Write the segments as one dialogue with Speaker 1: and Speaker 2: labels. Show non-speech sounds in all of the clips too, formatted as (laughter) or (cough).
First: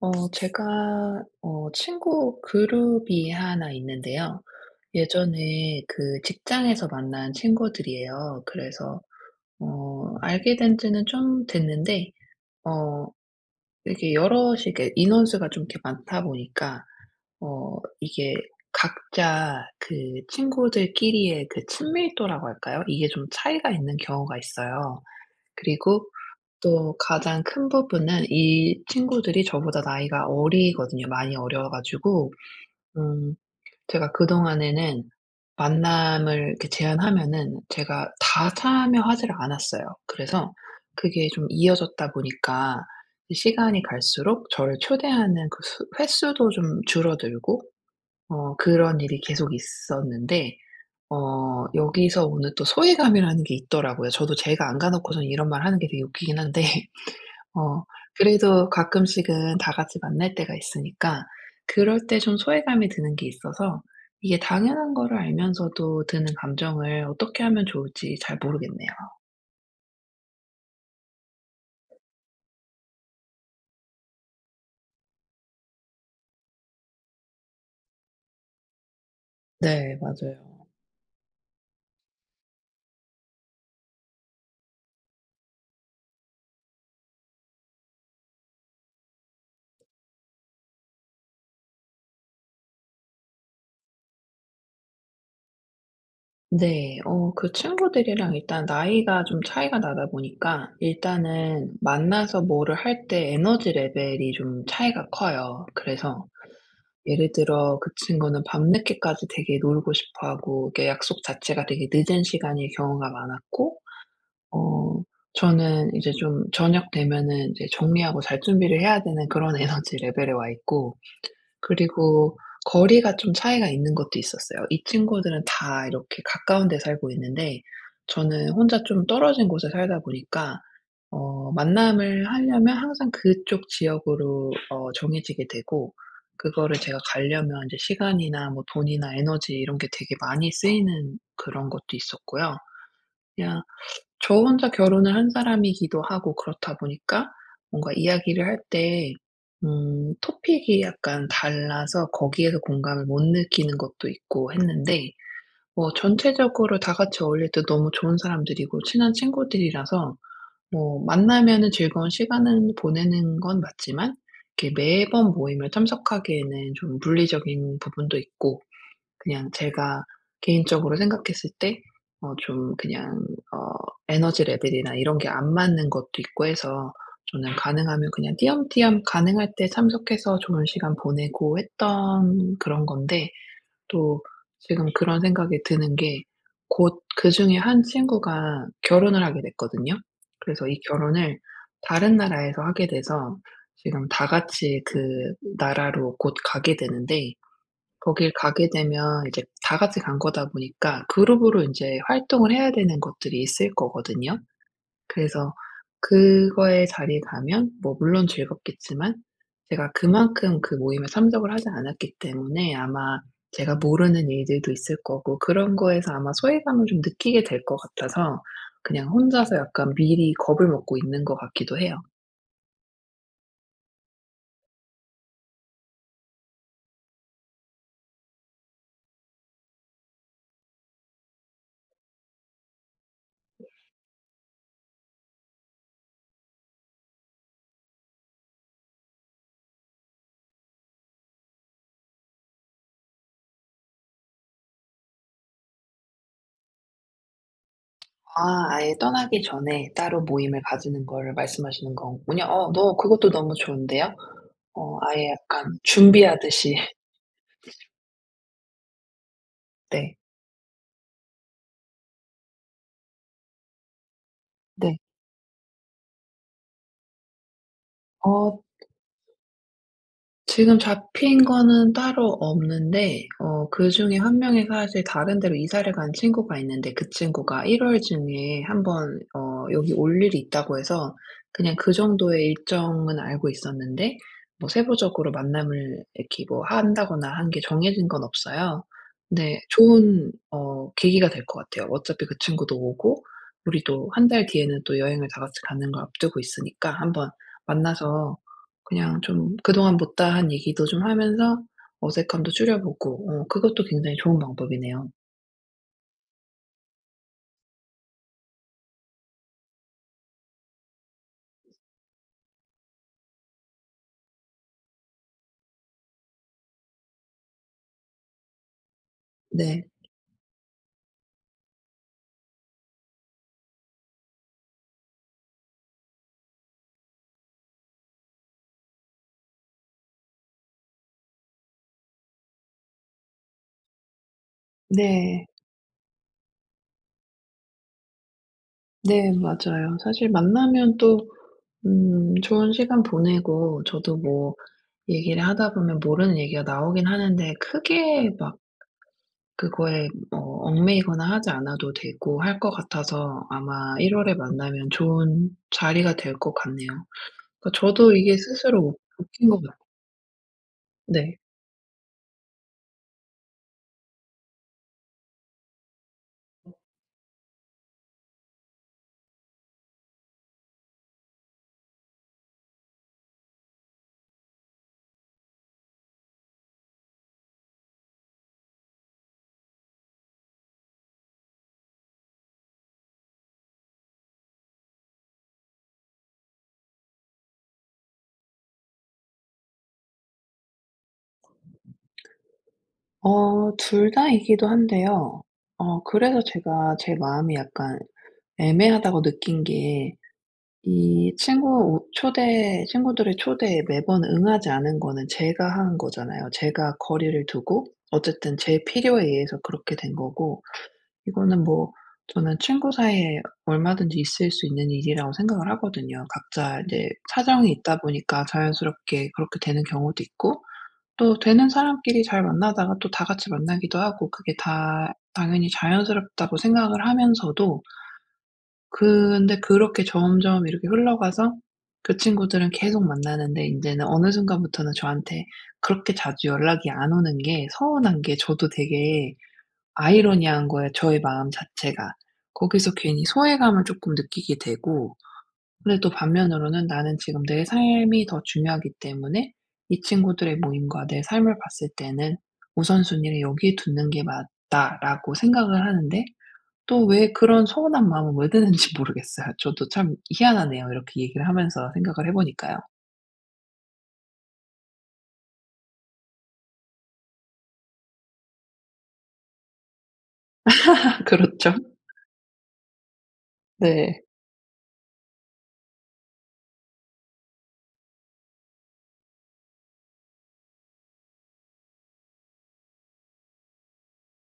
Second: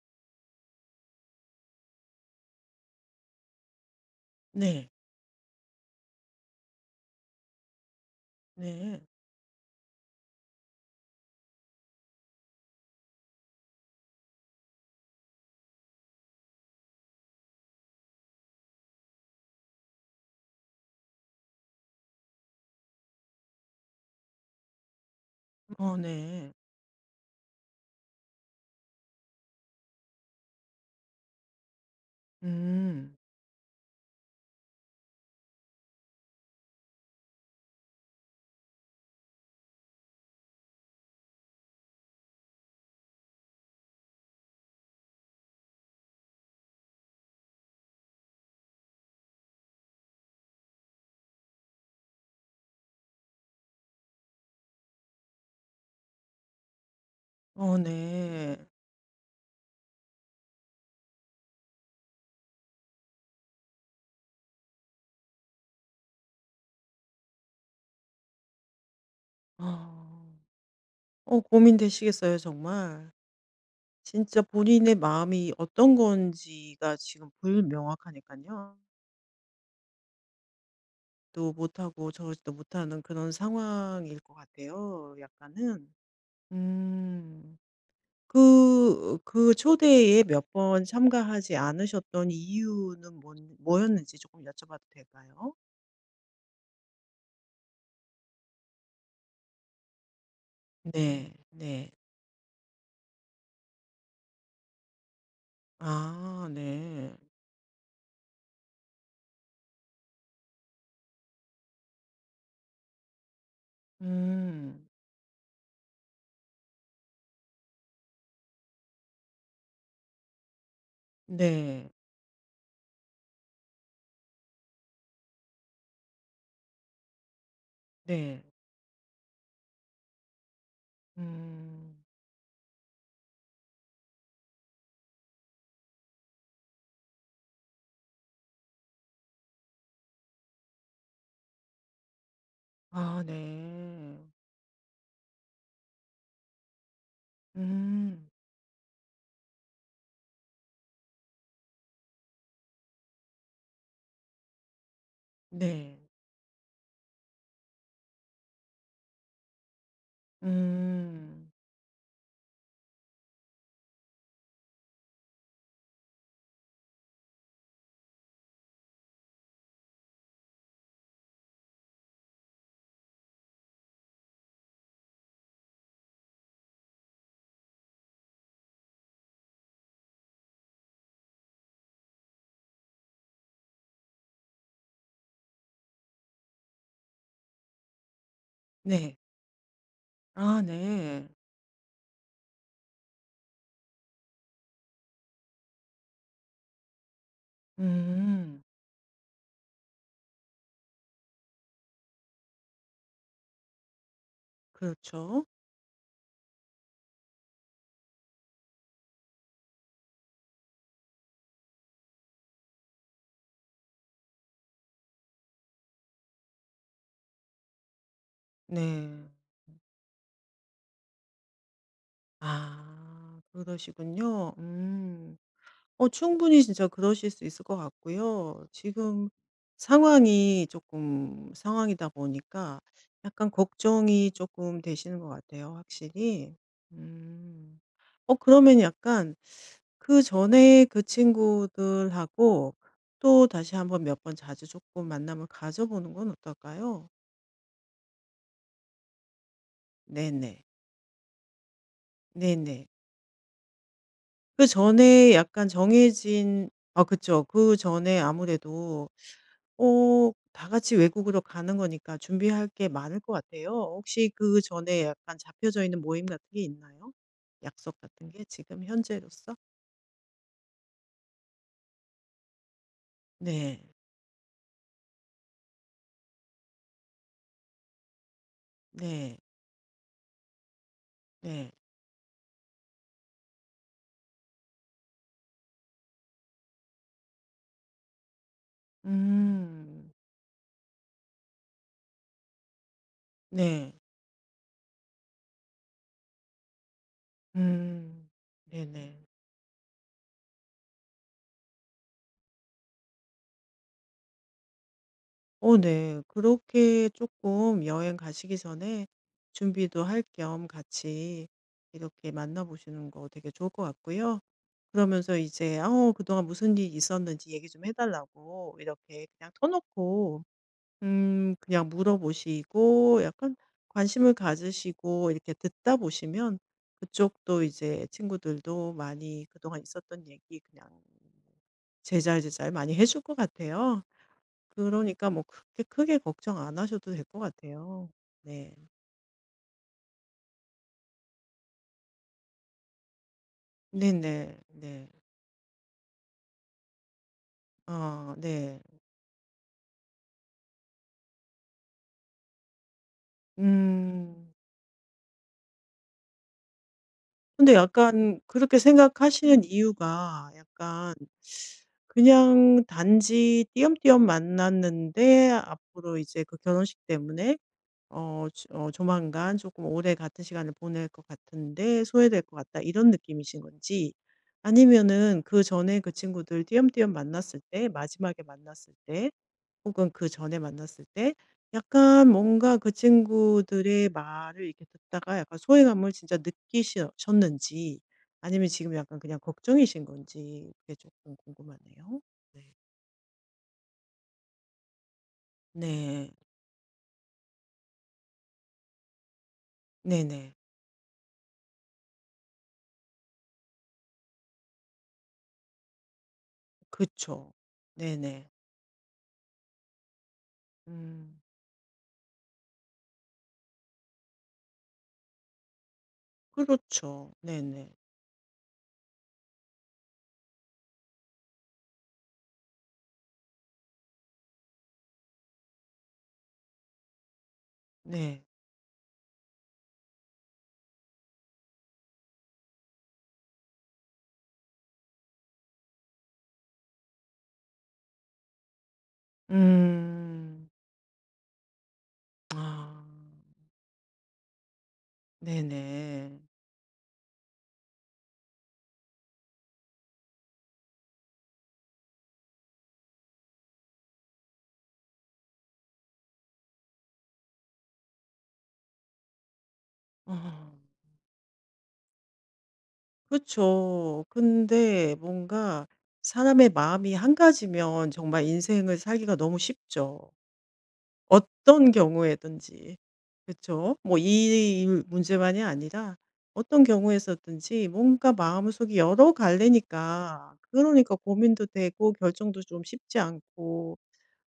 Speaker 1: 제가 친구 그룹이 하나 있는데요.
Speaker 2: 네.
Speaker 1: 예전에 그 직장에서 만난 친구들이에요.
Speaker 2: 네.
Speaker 1: 그래서 알게 된 지는 좀 됐는데 어 이렇게 여럿이 이게 인원수가 좀 이렇게 많다 보니까 이게 각자 그 친구들끼리의 그 친밀도라고 할까요? 이게 좀 차이가 있는 경우가 있어요.
Speaker 2: 어
Speaker 1: 그리고
Speaker 2: 네.
Speaker 1: 또 가장 큰 부분은 이 친구들이 저보다 나이가 어리거든요. 많이 어려 가지고
Speaker 2: 음.
Speaker 1: 음 제가 그동안에는 만남을 이렇게 제안하면은 제가 다 참여하지를 않았어요. 그래서 그게 좀 이어졌다 보니까 이 시간이 갈수록 저를 초대하는 그 수 횟수도 좀 줄어들고 그런 일이 계속 있었는데 여기서 오는 또 소외감이라는 게 있더라고요. 저도 제가 안 가 놓고선 이런 말하는 게 되게 웃기긴 한데
Speaker 2: 어
Speaker 1: 어
Speaker 2: 네.
Speaker 1: 그래도 가끔씩은 다 같이 만날 때가 있으니까 그럴 때 좀 소외감이 드는 게 있어서 이게 당연한 거를 알면서도 드는 감정을 어떻게 하면 좋을지 잘 모르겠네요.
Speaker 2: 아. 어, 고민되시겠어요 정말. 진짜 본인의 마음이 어떤 건지가 지금 불명확하니깐요.
Speaker 1: 네, 맞아요.
Speaker 2: 또 못하고 저러지도 못하는 그런 상황일 것 같아요, 약간은. 음. 그 초대에 몇 번 참가하지 않으셨던 이유는 뭔 뭐였는지 조금 여쭤봐도 될까요?
Speaker 1: 네. 그 친구들이랑 일단 나이가 좀 차이가 나다 보니까
Speaker 2: 네.
Speaker 1: 일단은
Speaker 2: 네.
Speaker 1: 만나서 뭐를 할 때 에너지 레벨이 좀 차이가 커요. 그래서
Speaker 2: 아 네.
Speaker 1: 예를 들어 그 친구는 밤늦게까지 되게 놀고 싶어 하고 이게 약속 자체가 되게 늦은 시간일 경우가 많았고
Speaker 2: 음.
Speaker 1: 어 저는 이제 좀 저녁 되면은 이제 정리하고 잘 준비를 해야 되는 그런 (laughs) 에너지 레벨에 와 있고,
Speaker 2: 네.
Speaker 1: 그리고 거리가 좀 차이가 있는 것도 있었어요. 이 친구들은 다 이렇게 가까운 데 살고 있는데
Speaker 2: 네.
Speaker 1: 저는 혼자 좀 떨어진 곳에 살다 보니까
Speaker 2: 음.
Speaker 1: 만남을 하려면 항상 그쪽 지역으로 정해지게 되고, 그거를 제가 가려면 이제 시간이나 뭐 돈이나 에너지 이런 게 되게 많이 쓰이는 그런 것도 있었고요.
Speaker 2: 아
Speaker 1: 그냥
Speaker 2: 네.
Speaker 1: 저 혼자 결혼을 한 사람이기도 하고 그렇다 보니까 뭔가
Speaker 2: 음.
Speaker 1: 이야기를 할 때 토픽이 약간 달라서 거기에서 공감을 못 느끼는 것도 있고 했는데, 뭐
Speaker 2: 네.
Speaker 1: 전체적으로 다 같이 어울릴 때 너무 좋은 사람들이고 친한 친구들이라서 뭐
Speaker 2: 음.
Speaker 1: 만나면은 즐거운 시간을 보내는 건 맞지만 이렇게 매번 모임을 참석하기에는 좀 물리적인 부분도 있고, 그냥 제가 개인적으로 생각했을 때 어 좀 그냥 어 에너지 레벨이나 이런 게 안 맞는 것도 있고 해서 저는 가능하면 그냥 띄엄띄엄 가능할 때 참석해서 좋은 시간 보내고 했던 그런 건데, 또 지금 그런 생각이 드는 게 곧 그중에 한 친구가
Speaker 2: 네.
Speaker 1: 결혼을 하게 됐거든요.
Speaker 2: 아
Speaker 1: 그래서 이
Speaker 2: 네.
Speaker 1: 결혼을 다른 나라에서 하게 돼서 지금 다 같이 그 나라로 곧 가게 되는데, 거길
Speaker 2: 음.
Speaker 1: 가게 되면 이제 다 같이 간 거다 보니까 그룹으로 인제 활동을 해야 되는 것들이 있을 거거든요.
Speaker 2: 그렇죠.
Speaker 1: 그래서 그거의 자리에 가면 뭐 물론 즐겁겠지만 제가 그만큼 그 모임에 참석을 하지 않았기 때문에 아마 제가 모르는 일들도 있을 거고, 그런 거에서 아마 소외감을 좀 느끼게 될 것 같아서 그냥
Speaker 2: 네.
Speaker 1: 혼자서 약간 미리 겁을 먹고 있는 것 같기도 해요.
Speaker 2: 아, 그러시군요. 음. 어, 충분히 진짜 그러실 수 있을 것 같고요. 지금 상황이 조금 상황이다 보니까 약간 걱정이 조금 되시는 것 같아요, 확실히. 음. 어, 그러면 약간 그전에 그 친구들하고 또 다시 한번 몇 번 자주 조금 만남을 가져보는 건 어떨까요?
Speaker 1: 아, 아예 떠나기 전에 따로 모임을
Speaker 2: 네네.
Speaker 1: 가지는 거를 말씀하시는 거군요. 어
Speaker 2: 네네.
Speaker 1: 너 그것도 너무 좋은데요. 아예
Speaker 2: 그전에
Speaker 1: 약간
Speaker 2: 약간 정해진,
Speaker 1: 준비하듯이.
Speaker 2: 아
Speaker 1: (laughs)
Speaker 2: 그쵸. 그전에 아무래도
Speaker 1: 네.
Speaker 2: 어, 다 같이 외국으로 가는 거니까 준비할 게 많을 것 같아요. 혹시
Speaker 1: 네.
Speaker 2: 그전에 약간 잡혀져 있는 모임 같은 게 있나요? 약속 같은 게
Speaker 1: 어
Speaker 2: 지금 현재로서?
Speaker 1: 지금 잡힌 거는 따로 없는데
Speaker 2: 네.
Speaker 1: 그중에 한 명이 사실 다른 데로 이사를 간 친구가 있는데, 그 친구가 1월 중에 한번
Speaker 2: 네.
Speaker 1: 여기 올 일이 있다고 해서
Speaker 2: 네.
Speaker 1: 그냥 그 정도의 일정은 알고 있었는데, 뭐 세부적으로 만남을 이렇게 뭐 한다거나 한 게 정해진 건 없어요. 근데
Speaker 2: 음.
Speaker 1: 좋은 계기가 될 것 같아요. 어차피 그 친구도 오고 우리
Speaker 2: 네.
Speaker 1: 도 한 달 뒤에는 또 여행을 다 같이 가는 걸 앞두고 있으니까 한번
Speaker 2: 음.
Speaker 1: 만나서 그냥
Speaker 2: 네네.
Speaker 1: 좀 그동안 못다한 얘기도 좀 하면서 어색함도 줄여보고, 그것도 굉장히 좋은 방법이네요.
Speaker 2: 어 네. 그렇게 조금 여행 가시기 전에 준비도 할 겸 같이 이렇게 만나 보시는 거 되게 좋을 것 같고요. 그러면서 이제 어, 그동안 무슨 일이 있었는지 얘기 좀 해 달라고 이렇게 그냥
Speaker 1: 네.
Speaker 2: 터놓고, 그냥 물어보시고 약간 관심을 가지시고 이렇게 듣다 보시면 그쪽도 이제 친구들도 많이 그동안 있었던 얘기 그냥 제잘제잘 많이 해줄 것 같아요. 그러니까 뭐
Speaker 1: 네.
Speaker 2: 그렇게 크게 걱정 안 하셔도 될 것 같아요. 네.
Speaker 1: 네, 맞아요. 사실 만나면 또 좋은 시간 보내고 저도 뭐
Speaker 2: 네네. 네.
Speaker 1: 얘기를 하다 보면 모르는 얘기가 나오긴 하는데, 크게
Speaker 2: 아
Speaker 1: 막
Speaker 2: 네.
Speaker 1: 그거에 얽매이거나 하지 않아도 되고 할 것 같아서 아마 1 월에
Speaker 2: 음.
Speaker 1: 만나면 좋은 자리가 될 것 같네요. 그러니까
Speaker 2: 근데
Speaker 1: 저도 이게
Speaker 2: 약간 그렇게
Speaker 1: 스스로 못 푼 것
Speaker 2: 생각하시는
Speaker 1: 같
Speaker 2: 이유가 약간,
Speaker 1: 네.
Speaker 2: 그냥 단지 띄엄띄엄 만났는데 앞으로 이제 그 결혼식 때문에 어, 조만간 조금 오래 같은 시간을 보낼 것 같은데 소외될 것 같다 이런 느낌이신 건지, 아니면은 그 전에 그 친구들 띄엄띄엄 만났을 때 마지막에 만났을 때 혹은 그전에 만났을 때 약간 뭔가 그 친구들의 말을 이렇게 듣다가 약간 소외감을 진짜 느끼셨는지 아니면 지금 약간 그냥 걱정이신 건지, 그게 조금 궁금하네요. 네.
Speaker 1: 둘 다이기도 한데요.
Speaker 2: 네.
Speaker 1: 그래서 제가 제 마음이 약간 애매하다고 느낀 게,
Speaker 2: 네네.
Speaker 1: 이 친구 오 초대 친구들의 초대에 매번 응하지 않은 거는 제가 한 거잖아요. 제가 거리를
Speaker 2: 그쵸.
Speaker 1: 두고
Speaker 2: 네네.
Speaker 1: 어쨌든 제 필요에 의해서 그렇게 된 거고,
Speaker 2: 음.
Speaker 1: 이거는 뭐 저는 친구 사이에 얼마든지 있을 수 있는 일이라고 생각을 하거든요. 각자 이제
Speaker 2: 그렇죠.
Speaker 1: 사정이
Speaker 2: 네네.
Speaker 1: 있다 보니까 자연스럽게 그렇게 되는 경우도 있고, 또 되는 사람끼리 잘 만나다가 또 다 같이 만나기도 하고 그게 다 당연히 자연스럽다고 생각을 하면서도,
Speaker 2: 네.
Speaker 1: 근데 그렇게 점점 이렇게 흘러가서 그 친구들은 계속 만나는데 인제는 어느 순간부터는 저한테 그렇게 자주 연락이 안 오는 게 서운한 게, 저도 되게 아이러니한
Speaker 2: 음.
Speaker 1: 거예요, 저의 마음 자체가. 거기서
Speaker 2: 아.
Speaker 1: 괜히 소외감을 쪼끔 느끼게 되고, 근데 또
Speaker 2: 네네.
Speaker 1: 반면으로는 나는 지금 내 삶이 더 중요하기 때문에 이 친구들의 모임과 내 삶을 봤을 때는 '우선순위를 여기에 두는 게 맞다.'라고 생각을 하는데, 또 왜 그런 서운한 마음은 왜 드는지 (laughs) 모르겠어요. 저도 참
Speaker 2: 어.
Speaker 1: 희한하네요. 이렇게 얘기를 하면서 생각을 해 보니까요.
Speaker 2: 그렇죠, 근데 뭔가 사람의 마음이 한 가지면 정말 인생을 살기가 너무 쉽죠.
Speaker 1: (laughs) 그렇죠.
Speaker 2: 어떤 경우에든지. 그죠뭐
Speaker 1: 네.
Speaker 2: 이 일 문제만이 아니라 어떤 경우에서든지 뭔가 마음속이 여러 갈래니까, 그러니까 고민도 되고 결정도 좀 쉽지 않고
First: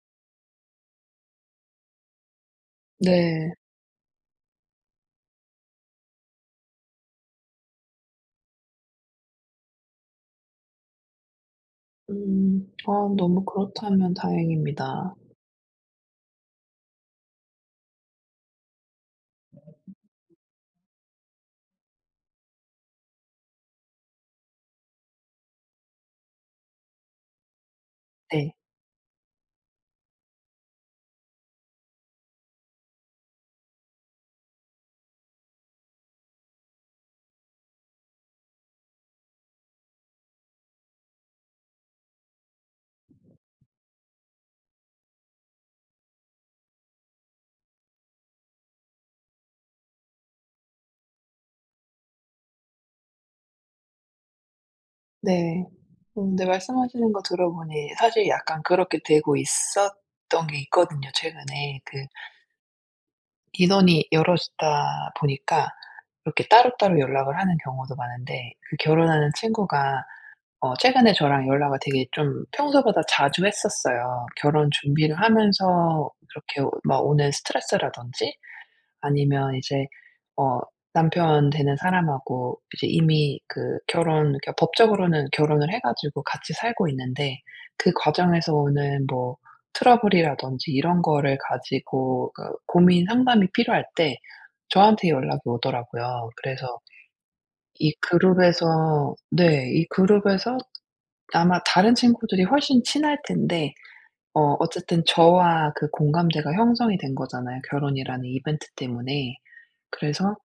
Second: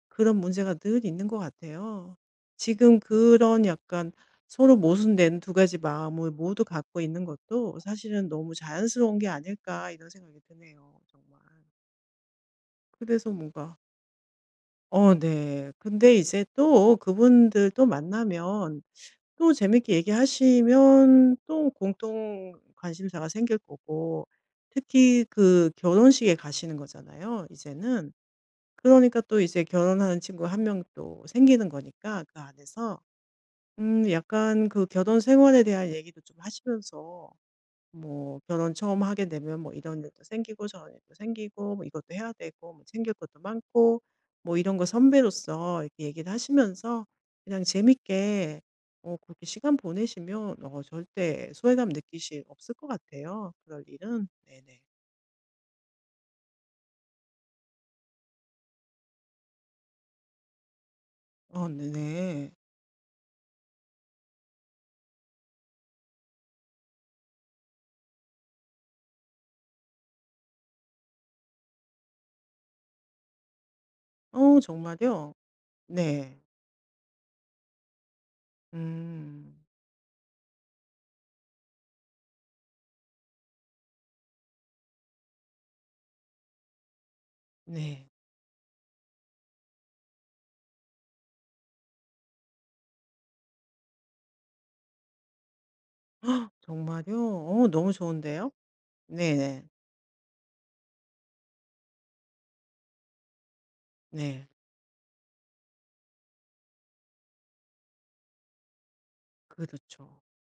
Speaker 2: 그런 문제가 늘 있는 것 같아요. 지금
Speaker 1: 네.
Speaker 2: 그런 약간 서로 모순된 두 가지 마음을 모두 갖고 있는 것도 사실은 '너무 자연스러운 게 아닐까.' 이런 생각이 드네요, 정말.
Speaker 1: 음. 아,
Speaker 2: 그래서
Speaker 1: 너무
Speaker 2: 뭔가
Speaker 1: 그렇다면
Speaker 2: 어
Speaker 1: 다행입니다.
Speaker 2: 네. 근데 이제 또 그분들 또 만나면 또 재밌게 얘기하시면 또 공통 관심사가 생길 거고, 특히 그 결혼식에 가시는 거잖아요 이제는.
Speaker 1: 네.
Speaker 2: 그러니까 또 이제 결혼하는 친구 한 명 또 생기는 거니까 그 안에서 약간 그 결혼 생활에 대한 얘기도 좀 하시면서 뭐 결혼 처음 하게 되면 뭐 이런 일도 생기고 저런 일도 생기고 뭐 이것도 해야 되고 뭐 챙길 것도 많고 뭐 이런 거 선배로서 이렇게 얘기를 하시면서 그냥 재밌게, 어, 그렇게 시간 보내시면 어, 절대 소외감 느끼실 없을 것 같아요, 그럴 일은. 네네.
Speaker 1: 네. 근데 말씀하시는 거 들어보니 사실 약간 그렇게 되고 있었던 게 있거든요,
Speaker 2: 어
Speaker 1: 최근에.
Speaker 2: 네네.
Speaker 1: 인원이 여럿이다 보니까 이렇게 따로따로 연락을 하는 경우도 많은데, 그 결혼하는 친구가 최근에 저랑 연락을 되게 좀 평소보다 자주 했었어요.
Speaker 2: 어
Speaker 1: 결혼 준비를
Speaker 2: 정말요?
Speaker 1: 하면서
Speaker 2: 네.
Speaker 1: 그렇게 막 오는 스트레스라든지, 아니면
Speaker 2: 음.
Speaker 1: 이제 어 남편 되는 사람하고 이제 이미 그 결혼, 그러니까 법적으로는 결혼을 해 가지고 같이 살고 있는데, 그
Speaker 2: 네.
Speaker 1: 과정에서 오는 뭐 트러블이라든지 이런 거를 가지고 그 고민 상담이 필요할 때 저한테 연락이 오더라고요.
Speaker 2: 헉,
Speaker 1: 그래서
Speaker 2: 정말요? 어 너무
Speaker 1: 이
Speaker 2: 좋은데요?
Speaker 1: 그룹에서, 네,
Speaker 2: 네네.
Speaker 1: 이 그룹에서 아마 다른 친구들이 훨씬 친할 텐데,
Speaker 2: 네.
Speaker 1: 어쨌든 저와 그 공감대가 형성이 된 거잖아요, 결혼이라는 이벤트 때문에.
Speaker 2: 그렇죠.
Speaker 1: 그래서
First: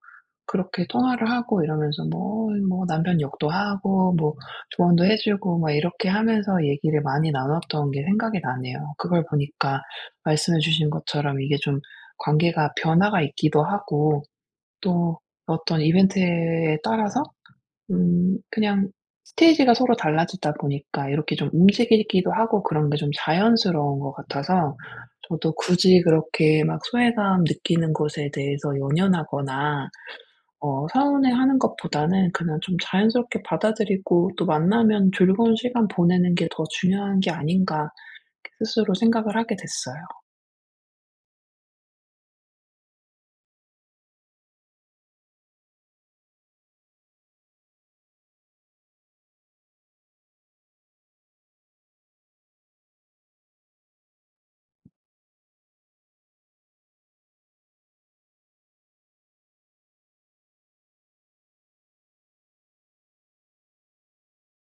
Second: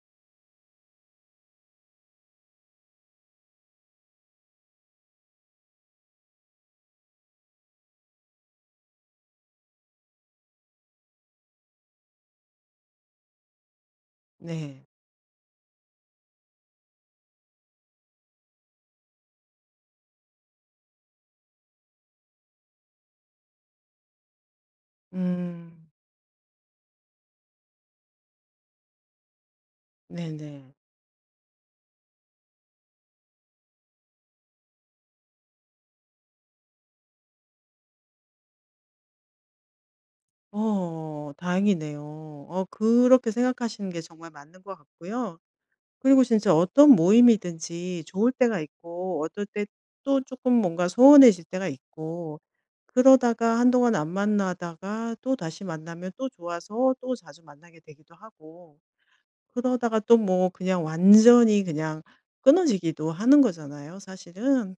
Speaker 1: 그렇게 통화를 하고 이러면서 뭐, 남편 욕도 하고 뭐 조언도 해 주고 막 이렇게 하면서 얘기를 많이 나눴던 게 생각이 나네요. 그걸 보니까 말씀해 주신 것처럼 이게 좀 관계가 변화가 있기도 하고,
Speaker 2: 네.
Speaker 1: 또 어떤 이벤트에 따라서 그냥 스테이지가 서로 달라지다 보니까 이렇게 좀 움직이기도 하고, 그런 게 좀 자연스러운 것 같아서 저도
Speaker 2: 음.
Speaker 1: 굳이 그렇게 막 소외감 느끼는 것에 대해서 연연하거나
Speaker 2: 네네.
Speaker 1: 서운해 하는 것보다는 그냥 좀 자연스럽게 받아들이고 또 만나면 즐거운 시간 보내는 게 더 중요한 게 아닌가 스스로 생각을 하게 됐어요.
Speaker 2: 어 다행이네요. 어, 그렇게 생각하시는 게 정말 맞는 것 같고요. 그리고 진짜 어떤 모임이든지 좋을 때가 있고 어떨 때 또 조금 뭔가 소원해질 때가 있고, 그러다가 한동안 안 만나다가 또다시 만나면 또 좋아서 또 자주 만나게 되기도 하고, 그러다가 또 뭐 그냥 완전히 그냥 끊어지기도 하는 거잖아요, 사실은.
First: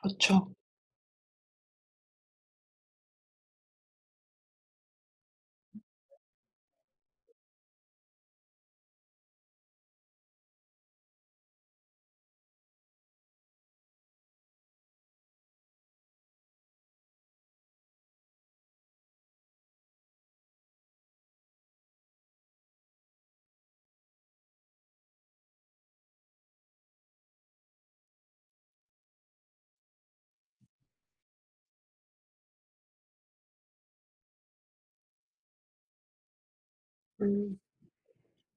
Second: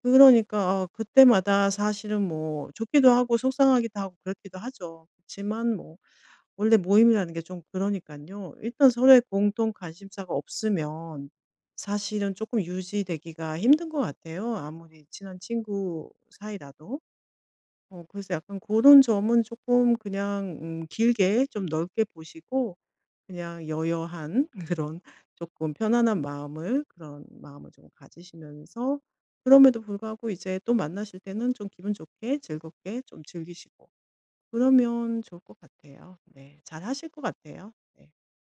Speaker 1: 그렇죠.
Speaker 2: 그러니까 어, 그때마다 사실은 뭐 좋기도 하고 속상하기도 하고 그렇기도 하죠. 그렇지만 뭐 원래 모임이라는 게 좀 그러니까요, 일단 서로의 공통 관심사가 없으면 사실은 조금 유지되기가 힘든 것 같아요, 아무리 친한 친구 사이라도. 어, 그래서 약간 그런 점은 조금 그냥 길게 좀 넓게 보시고 그냥 여여한 그런 조금 편안한 마음을 그런 마음을 좀 가지시면서 그럼에도 불구하고 이제 또 만나실 때는 좀 기분 좋게 즐겁게 좀 즐기시고 그러면 좋을 것 같아요. 네. 잘하실 것
Speaker 1: 음.
Speaker 2: 같아요. 네.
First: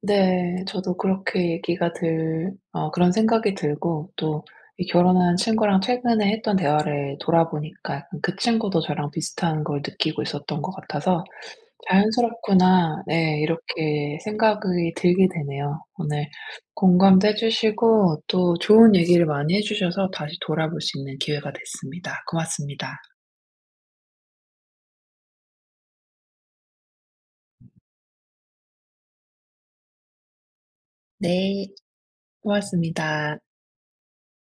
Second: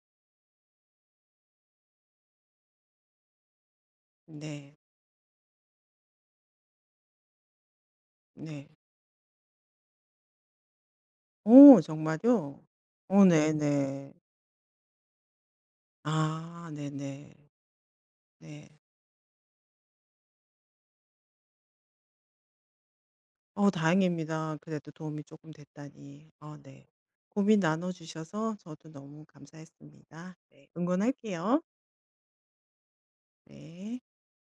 Speaker 1: 네. 저도 그렇게 얘기가 들 어 그런 생각이 들고, 또
Speaker 2: 네.
Speaker 1: 이 결혼한 친구랑 최근에 했던 대화를 돌아보니까 약간 그
Speaker 2: 네.
Speaker 1: 친구도 저랑 비슷한 걸 느끼고 있었던 것 같아서
Speaker 2: 오, 정말요?
Speaker 1: 자연스럽구나.
Speaker 2: 오
Speaker 1: 네.
Speaker 2: 네네.
Speaker 1: 이렇게 생각이 들게 되네요. 오늘
Speaker 2: 아 네네.
Speaker 1: 공감도 해
Speaker 2: 네.
Speaker 1: 주시고 또
Speaker 2: 네.
Speaker 1: 좋은 얘기를 많이 해 주셔서 다시 돌아볼 수 있는 기회가 됐습니다. 고맙습니다.
Speaker 2: 어 다행입니다. 그래도 도움이 조금 됐다니. 어 네. 고민 나눠 주셔서 저도 너무 감사했습니다. 네. 응원할게요.
Speaker 1: 네. 고맙습니다.
Speaker 2: 네.